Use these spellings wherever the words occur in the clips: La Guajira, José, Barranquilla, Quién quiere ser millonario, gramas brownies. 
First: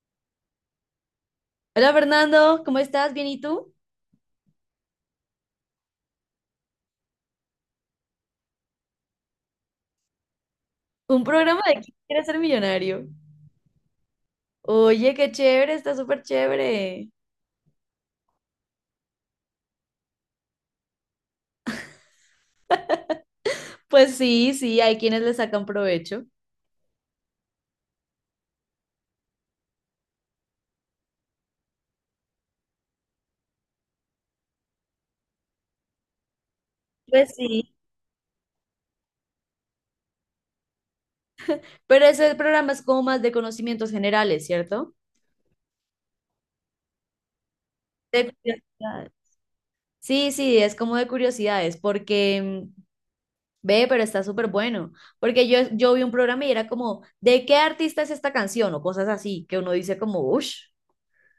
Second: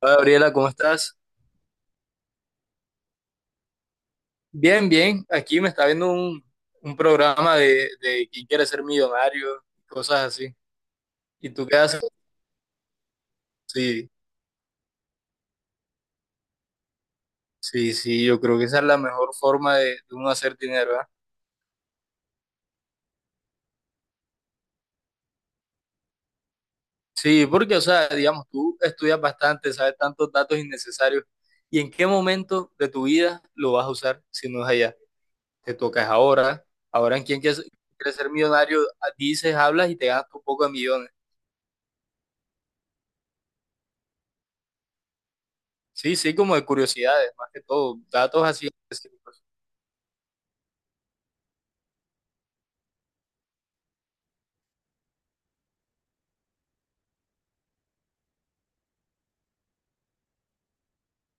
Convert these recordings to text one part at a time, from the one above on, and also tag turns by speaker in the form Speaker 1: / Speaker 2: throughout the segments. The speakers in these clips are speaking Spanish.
Speaker 1: Hola Gabriela, ¿cómo estás?
Speaker 2: Hola Fernando, ¿cómo estás? ¿Bien y tú?
Speaker 1: Bien, bien. Aquí me está viendo un programa de quién quiere ser millonario, cosas así.
Speaker 2: Un
Speaker 1: ¿Y
Speaker 2: programa
Speaker 1: tú
Speaker 2: de
Speaker 1: qué
Speaker 2: ¿Quién
Speaker 1: haces?
Speaker 2: quiere ser millonario?
Speaker 1: Sí,
Speaker 2: Oye, qué chévere, está súper chévere.
Speaker 1: sí, sí, yo creo que esa es la mejor forma de uno hacer dinero, ¿verdad?
Speaker 2: Pues sí, sí, hay quienes le sacan provecho.
Speaker 1: Sí, porque, o sea, digamos, tú estudias bastante, sabes tantos datos innecesarios. ¿Y en qué momento de tu vida lo vas a usar si no es allá? Te tocas ahora. Ahora en
Speaker 2: Pues
Speaker 1: quién quiere
Speaker 2: sí.
Speaker 1: ser millonario. Ah, dices, hablas y te gastas un poco de millones.
Speaker 2: Pero ese programa es como más de conocimientos generales, ¿cierto?
Speaker 1: Sí, sí, como de curiosidades, más que todo,
Speaker 2: De
Speaker 1: datos así
Speaker 2: curiosidades.
Speaker 1: específicos.
Speaker 2: Sí, sí, es como de curiosidades, porque ve, pero está súper bueno. Porque yo vi un programa y era como, ¿de qué artista es esta canción? O cosas así, que uno dice como, uff.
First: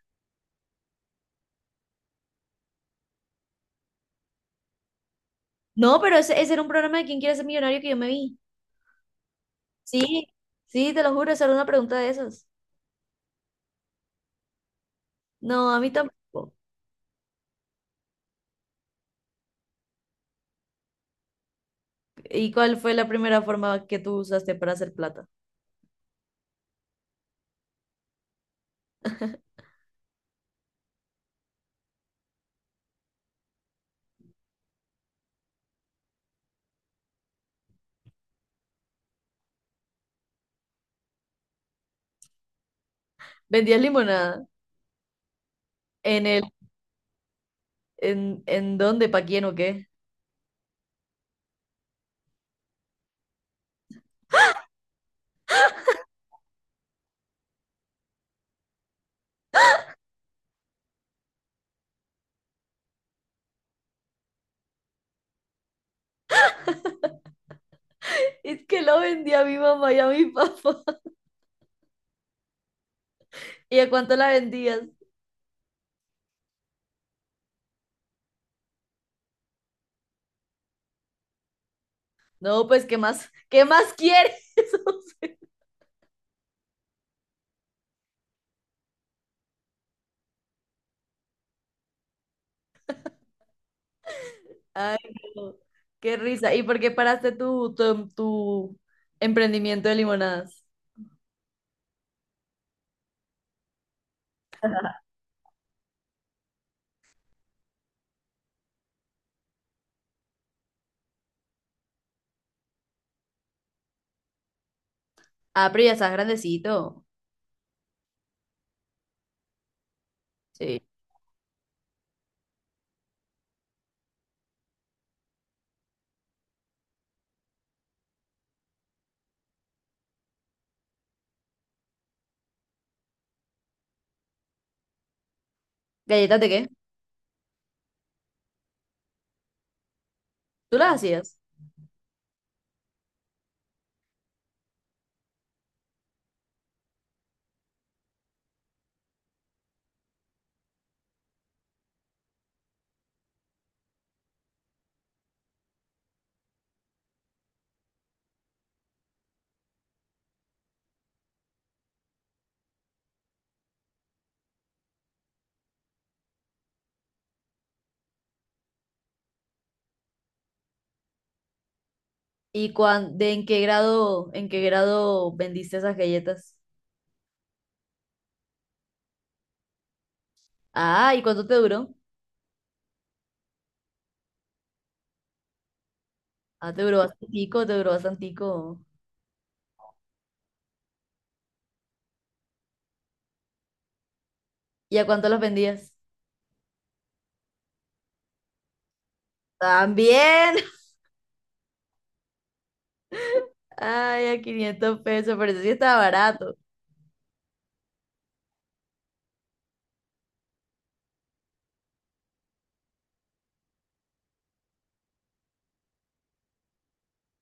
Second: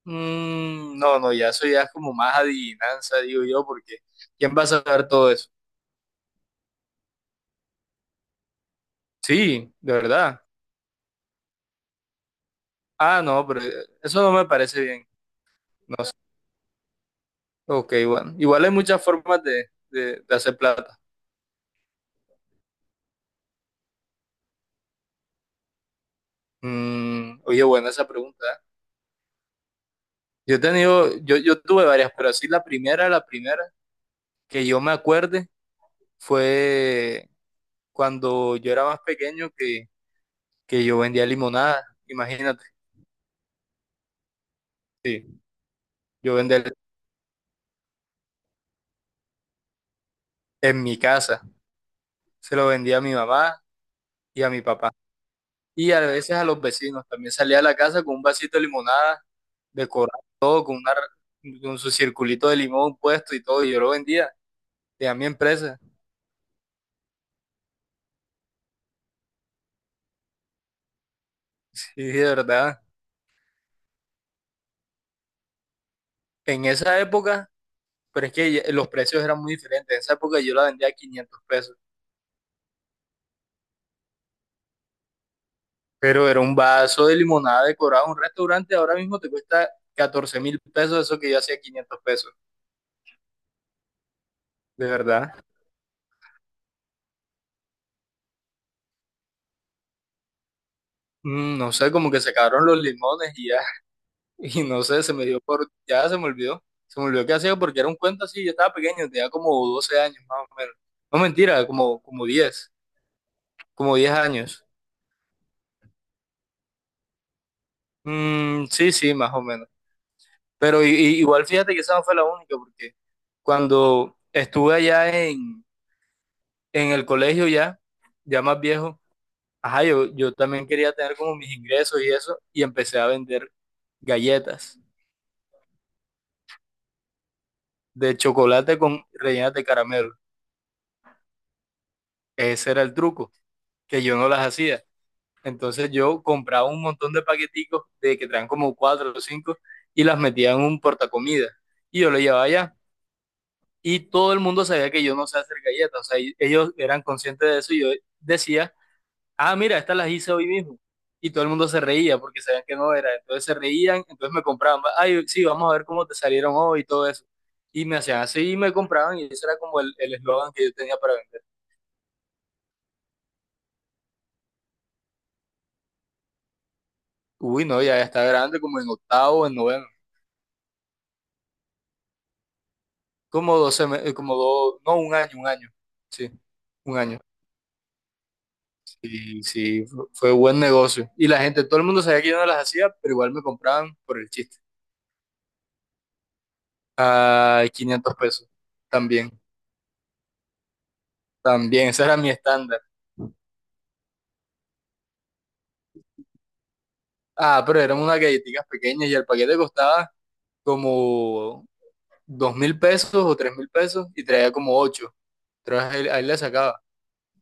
Speaker 1: Mm, no, no, ya eso ya es como más adivinanza, digo yo, porque ¿quién va a saber todo eso?
Speaker 2: No, pero ese era un programa de ¿Quién quiere ser millonario que yo me vi.
Speaker 1: Sí, de
Speaker 2: Sí,
Speaker 1: verdad.
Speaker 2: sí, te lo juro, esa era una pregunta de esas.
Speaker 1: Ah, no, pero eso no me parece bien.
Speaker 2: No, a mí
Speaker 1: No sé.
Speaker 2: tampoco.
Speaker 1: Ok, bueno. Igual hay muchas formas de hacer plata.
Speaker 2: ¿Y cuál fue la primera forma que tú usaste para hacer plata?
Speaker 1: Oye, buena esa pregunta. ¿Eh? Yo he tenido, yo tuve varias, pero así la primera que yo me acuerde fue cuando yo era más pequeño que yo vendía limonada, imagínate.
Speaker 2: ¿Vendías limonada?
Speaker 1: Sí.
Speaker 2: ¿En
Speaker 1: yo
Speaker 2: el,
Speaker 1: vender
Speaker 2: en dónde, para quién o qué?
Speaker 1: en mi casa. Se lo vendía a mi mamá y a mi papá. Y a veces a los vecinos. También salía a la casa con un vasito de limonada, decorado todo, con, una, con su circulito de limón puesto y todo. Y yo lo vendía. Tenía mi empresa.
Speaker 2: Es que lo vendía a mi mamá y a mi papá.
Speaker 1: Sí, de verdad.
Speaker 2: ¿Y a cuánto la vendías?
Speaker 1: En esa época, pero es que los precios eran muy diferentes. En esa época yo la vendía a 500 pesos.
Speaker 2: No, pues, ¿qué más? ¿Qué más quieres? O
Speaker 1: Pero era un vaso de limonada decorado en un restaurante. Ahora mismo te cuesta 14 mil pesos eso que yo hacía 500 pesos.
Speaker 2: sea,
Speaker 1: De
Speaker 2: ay,
Speaker 1: verdad.
Speaker 2: no, qué risa. ¿Y por qué paraste tu emprendimiento de limonadas?
Speaker 1: No sé, como que se acabaron los limones y ya. Y no sé, se me dio por, ya se me olvidó qué hacía porque era un cuento así, yo estaba pequeño, tenía como 12 años más o menos. No mentira, como 10 años.
Speaker 2: Ah, pero ya estás grandecito.
Speaker 1: Mm, sí, sí, más o menos.
Speaker 2: Sí.
Speaker 1: Pero igual fíjate que esa no fue la única porque cuando estuve allá en el colegio ya, ya más viejo, ajá, yo también quería tener como mis ingresos y eso y empecé a vender galletas
Speaker 2: ¿Galletas de qué?
Speaker 1: de chocolate con rellenas de caramelo.
Speaker 2: ¿Tú las hacías?
Speaker 1: Ese era el truco, que yo no las hacía. Entonces yo compraba un montón de paqueticos de que traen como cuatro o cinco y las metía en un portacomida y yo lo llevaba allá. Y todo el mundo sabía que yo no sé hacer galletas, o sea, ellos eran conscientes de eso y yo decía, ah, mira, estas las hice hoy mismo. Y todo el mundo se reía porque sabían que no era, entonces se reían, entonces me compraban, ay, sí, vamos a ver cómo te salieron hoy y todo eso. Y me hacían así y me compraban y ese era como el eslogan que yo tenía para vender.
Speaker 2: ¿Y cuán, de en qué grado vendiste esas galletas?
Speaker 1: Uy, no, ya está grande, como en octavo, en noveno.
Speaker 2: Ah, ¿y cuánto te duró?
Speaker 1: Como dos, como dos, no, un año, un año. Sí,
Speaker 2: Ah, te
Speaker 1: un
Speaker 2: duró
Speaker 1: año.
Speaker 2: bastantico, te duró bastantico.
Speaker 1: Sí, sí, fue buen negocio. Y la gente, todo el mundo sabía que yo no las hacía, pero igual me compraban por el chiste.
Speaker 2: ¿Y a cuánto las vendías?
Speaker 1: A 500 pesos. También,
Speaker 2: También.
Speaker 1: también, ese era mi estándar.
Speaker 2: Ay, a 500 pesos, pero eso sí estaba barato.
Speaker 1: Ah, pero eran unas galletitas pequeñas y el paquete costaba como 2.000 pesos o 3.000 pesos y traía como ocho. Entonces ahí, ahí le sacaba.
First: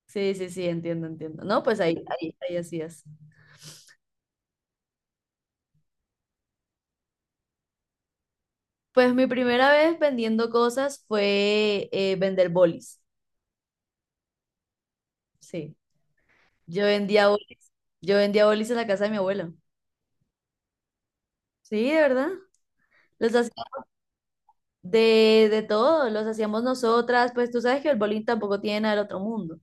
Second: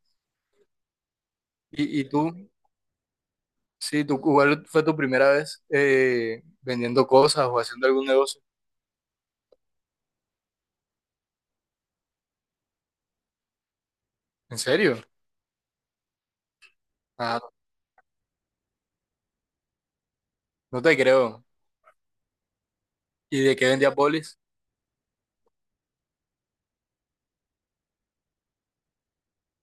Speaker 2: Sí, sí, sí, entiendo, entiendo. No, pues
Speaker 1: ¿Y,
Speaker 2: ahí,
Speaker 1: y tú?
Speaker 2: ahí, ahí hacías.
Speaker 1: Sí, tú, ¿cuál fue tu primera vez vendiendo cosas o haciendo algún negocio?
Speaker 2: Pues mi primera vez vendiendo cosas fue vender bolis.
Speaker 1: ¿En serio?
Speaker 2: Sí, yo vendía
Speaker 1: Ah,
Speaker 2: bolis. Yo vendía bolis en la casa de mi abuela.
Speaker 1: no te creo.
Speaker 2: Sí, de verdad. Los
Speaker 1: ¿Y
Speaker 2: hacía
Speaker 1: de qué vendías bolis?
Speaker 2: de todo, los hacíamos nosotras, pues tú sabes que el bowling tampoco tiene nada del otro mundo.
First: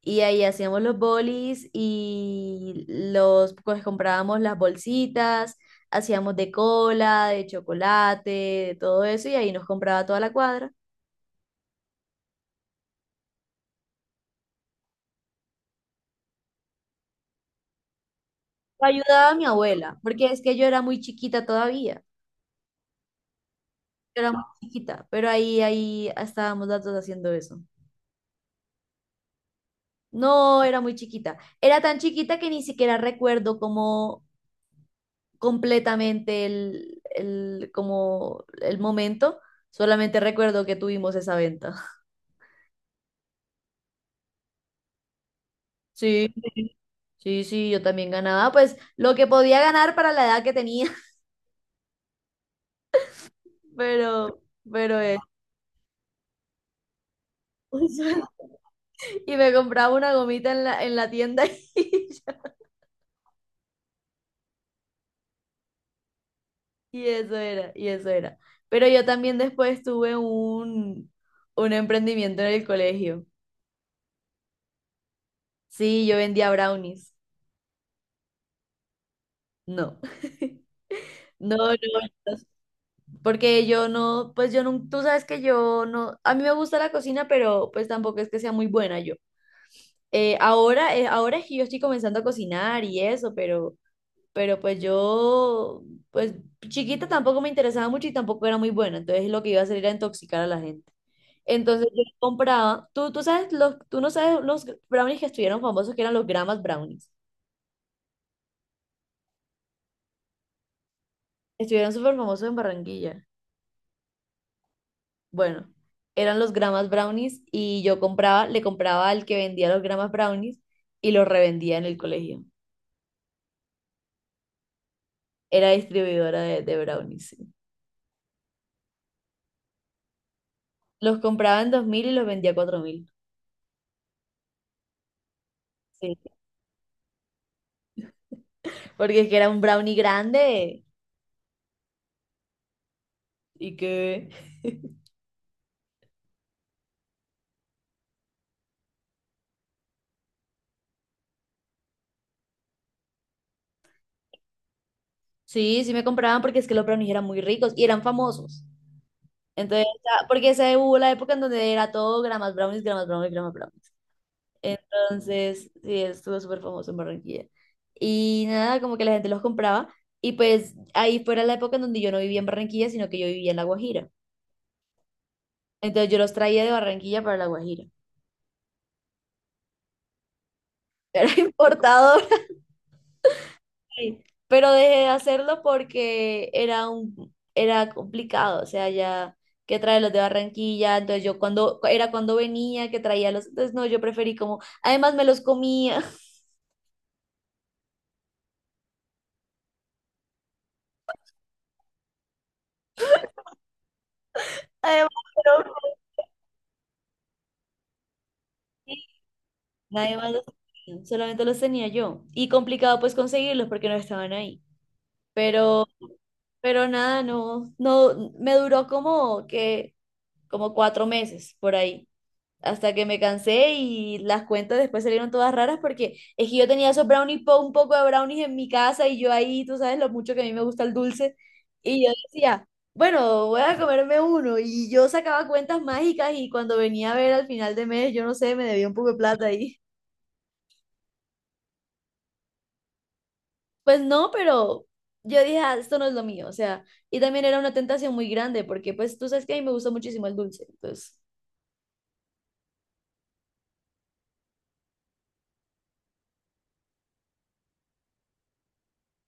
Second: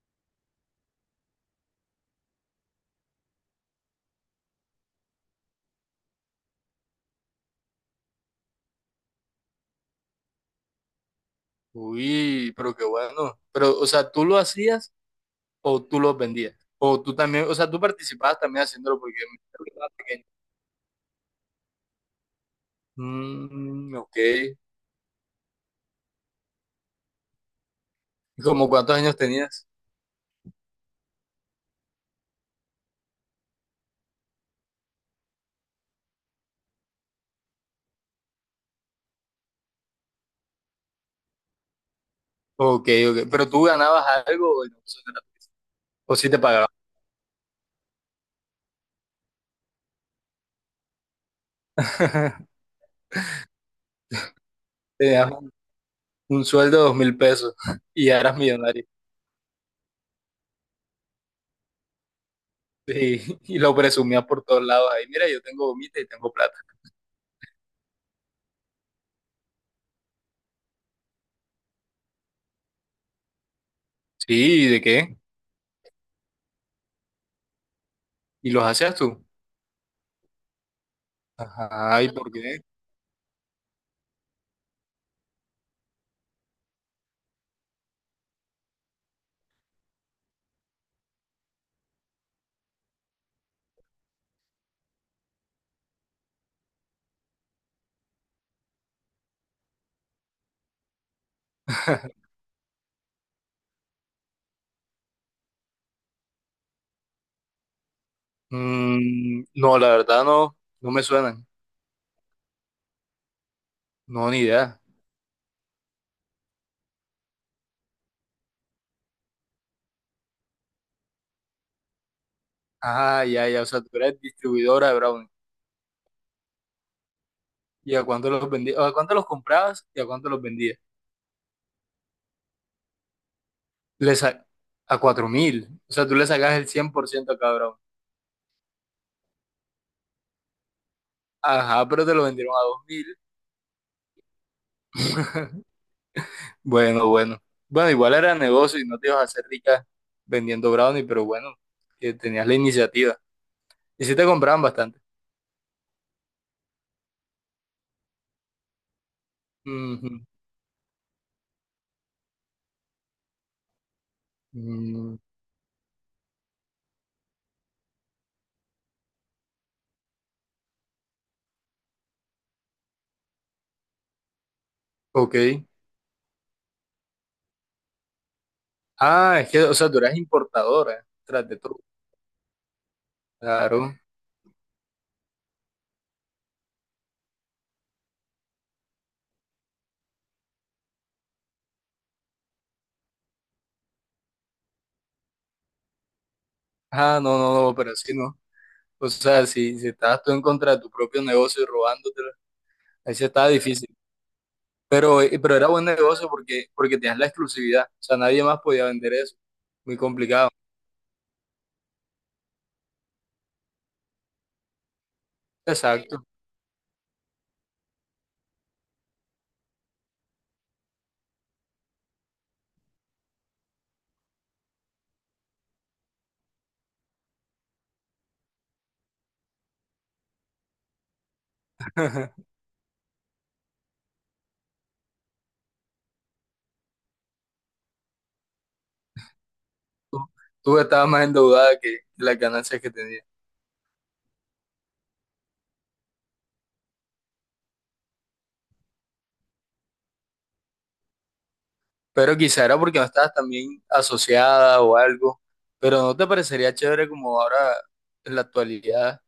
Speaker 2: Y ahí hacíamos los bolis y pues comprábamos las bolsitas, hacíamos de cola, de chocolate, de todo eso, y ahí nos compraba toda la cuadra.
Speaker 1: Uy, pero qué bueno. Pero, o sea, ¿tú lo hacías o tú los vendías? O tú también, o sea, tú participabas también
Speaker 2: Lo
Speaker 1: haciéndolo porque me
Speaker 2: ayudaba a mi
Speaker 1: dijiste que estabas
Speaker 2: abuela,
Speaker 1: pequeño.
Speaker 2: porque es que yo era muy chiquita todavía,
Speaker 1: Mm, ok.
Speaker 2: yo era muy chiquita, pero ahí estábamos las dos haciendo eso.
Speaker 1: ¿Y como cuántos años tenías?
Speaker 2: No, era muy chiquita. Era tan chiquita que ni siquiera recuerdo cómo completamente el como el momento. Solamente recuerdo que tuvimos esa venta.
Speaker 1: Ok, ok. ¿Pero tú ganabas algo o no? Eso no era gratis. ¿O sí
Speaker 2: Sí,
Speaker 1: te pagaban?
Speaker 2: sí, sí, sí, yo también ganaba, pues lo que podía ganar para la edad que tenía, pero, pero eso.
Speaker 1: Tenías un sueldo de 2.000 pesos y ya eras millonario.
Speaker 2: Y me compraba una gomita en la tienda y ya.
Speaker 1: Sí, y lo presumías por todos lados. Ahí, mira, yo tengo gomita y tengo plata.
Speaker 2: Y eso era, y eso era. Pero yo también después tuve un emprendimiento en el colegio.
Speaker 1: Sí, ¿y de qué?
Speaker 2: Sí, yo vendía brownies.
Speaker 1: ¿Y los hacías tú?
Speaker 2: No, no, no.
Speaker 1: Ajá, ¿y por qué?
Speaker 2: Porque yo no, pues yo no, tú sabes que yo no, a mí me gusta la cocina, pero pues tampoco es que sea muy buena yo. Ahora, ahora es que yo estoy comenzando a cocinar y eso, pero pues yo, pues chiquita tampoco me interesaba mucho y tampoco era muy buena, entonces lo que iba a hacer era intoxicar a la gente. Entonces yo compraba, tú sabes, tú no sabes los brownies que estuvieron famosos, que eran los gramas brownies.
Speaker 1: Mm, no, la verdad no, no me suenan.
Speaker 2: Estuvieron súper famosos en Barranquilla.
Speaker 1: No, ni idea.
Speaker 2: Bueno, eran los gramas brownies y yo compraba, le compraba al que vendía los gramas brownies y los revendía en el colegio.
Speaker 1: Ah, ya, ya. O sea, tú eres distribuidora de Brownie.
Speaker 2: Era distribuidora de brownies, sí.
Speaker 1: ¿Y a cuánto los vendías? ¿A cuánto los comprabas y a cuánto los vendías?
Speaker 2: Los compraba en 2.000 y los vendía a 4.000.
Speaker 1: Le sa- a 4.000. O sea,
Speaker 2: Sí.
Speaker 1: tú le sacas el 100% a cada Brownie.
Speaker 2: Porque es que era un brownie grande
Speaker 1: Ajá, pero te lo vendieron a 2.000.
Speaker 2: y que...
Speaker 1: Bueno, bueno. Bueno, igual era negocio y no te ibas a hacer rica vendiendo Brownie, pero bueno, que tenías la iniciativa. Y sí te compraban bastante.
Speaker 2: Sí, sí me compraban porque es que los brownies eran muy ricos y eran famosos. Entonces,
Speaker 1: Ujú.
Speaker 2: porque esa hubo la época en donde era todo gramas brownies, gramas brownies, gramas brownies.
Speaker 1: Mm,
Speaker 2: Entonces, sí, estuvo súper famoso en Barranquilla. Y nada, como que la gente los compraba. Y pues ahí fuera la época en donde yo no vivía en Barranquilla, sino que yo vivía en La Guajira.
Speaker 1: ok.
Speaker 2: Entonces yo los traía de Barranquilla para La Guajira.
Speaker 1: Ah, es que, o sea, tú eras importadora,
Speaker 2: Era
Speaker 1: tras de todo.
Speaker 2: importador.
Speaker 1: Claro.
Speaker 2: Ahí. Pero dejé de hacerlo porque era era complicado. O sea, ya que traer los de Barranquilla. Entonces yo cuando, era cuando venía que traía los. Entonces no, yo preferí como, además me los comía.
Speaker 1: Ah, no, no, no, pero así no. O sea, si estabas tú en contra de tu propio negocio y robándotelo, ahí sí estaba difícil.
Speaker 2: Además,
Speaker 1: Pero era buen negocio porque tenías la exclusividad. O sea, nadie más podía vender eso. Muy
Speaker 2: nadie más los
Speaker 1: complicado.
Speaker 2: tenía, solamente los tenía yo. Y complicado pues conseguirlos porque no estaban ahí. Pero,
Speaker 1: Exacto.
Speaker 2: pero nada, no, no, me duró como que, como 4 meses por ahí. Hasta que me cansé y las cuentas después salieron todas raras porque es que yo tenía esos brownies, un poco de brownies en mi casa y yo ahí, tú sabes lo mucho que a mí me gusta el dulce. Y yo decía, bueno, voy a comerme uno. Y yo sacaba cuentas mágicas y cuando venía a ver al final de mes, yo no sé, me debía un poco de plata ahí.
Speaker 1: Tú, tú estabas más endeudada que las ganancias que tenías.
Speaker 2: Pues no, pero yo dije, "Ah, esto no es lo mío, o sea, y también era una tentación muy grande porque pues tú sabes que a mí me gusta muchísimo el dulce, entonces
Speaker 1: Pero quizá era porque no estabas también asociada o algo. Pero ¿no te parecería chévere como ahora en la actualidad,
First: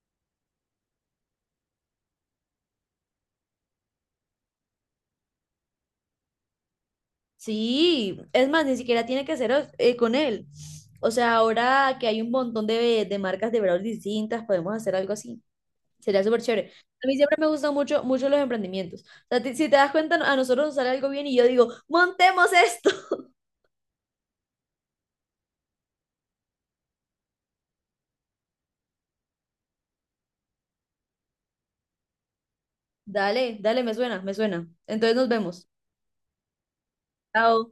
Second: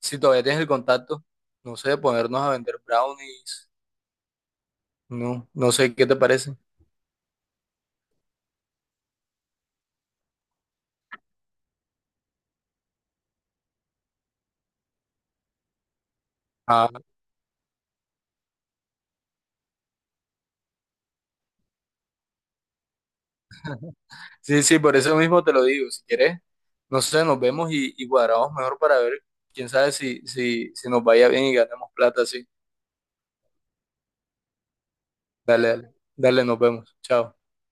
Speaker 1: si todavía tienes el contacto, no sé, ponernos a vender brownies? No, no sé, ¿qué te parece?
Speaker 2: sí, es más, ni siquiera tiene que ser con él. O sea, ahora que hay un montón de marcas de brownies distintas, podemos hacer algo así. Sería súper chévere.
Speaker 1: Ah.
Speaker 2: A mí siempre me gustan mucho, mucho los emprendimientos. O sea, si te das cuenta, a nosotros nos sale algo bien y yo digo, montemos esto.
Speaker 1: Sí, sí, por eso mismo te lo digo. Si quieres, no sé, nos vemos y cuadramos mejor para ver, quién sabe si nos vaya bien y ganemos plata, sí.
Speaker 2: Dale, dale, me suena, me suena. Entonces nos vemos.
Speaker 1: Dale, dale, dale, nos vemos. Chao.
Speaker 2: Chao.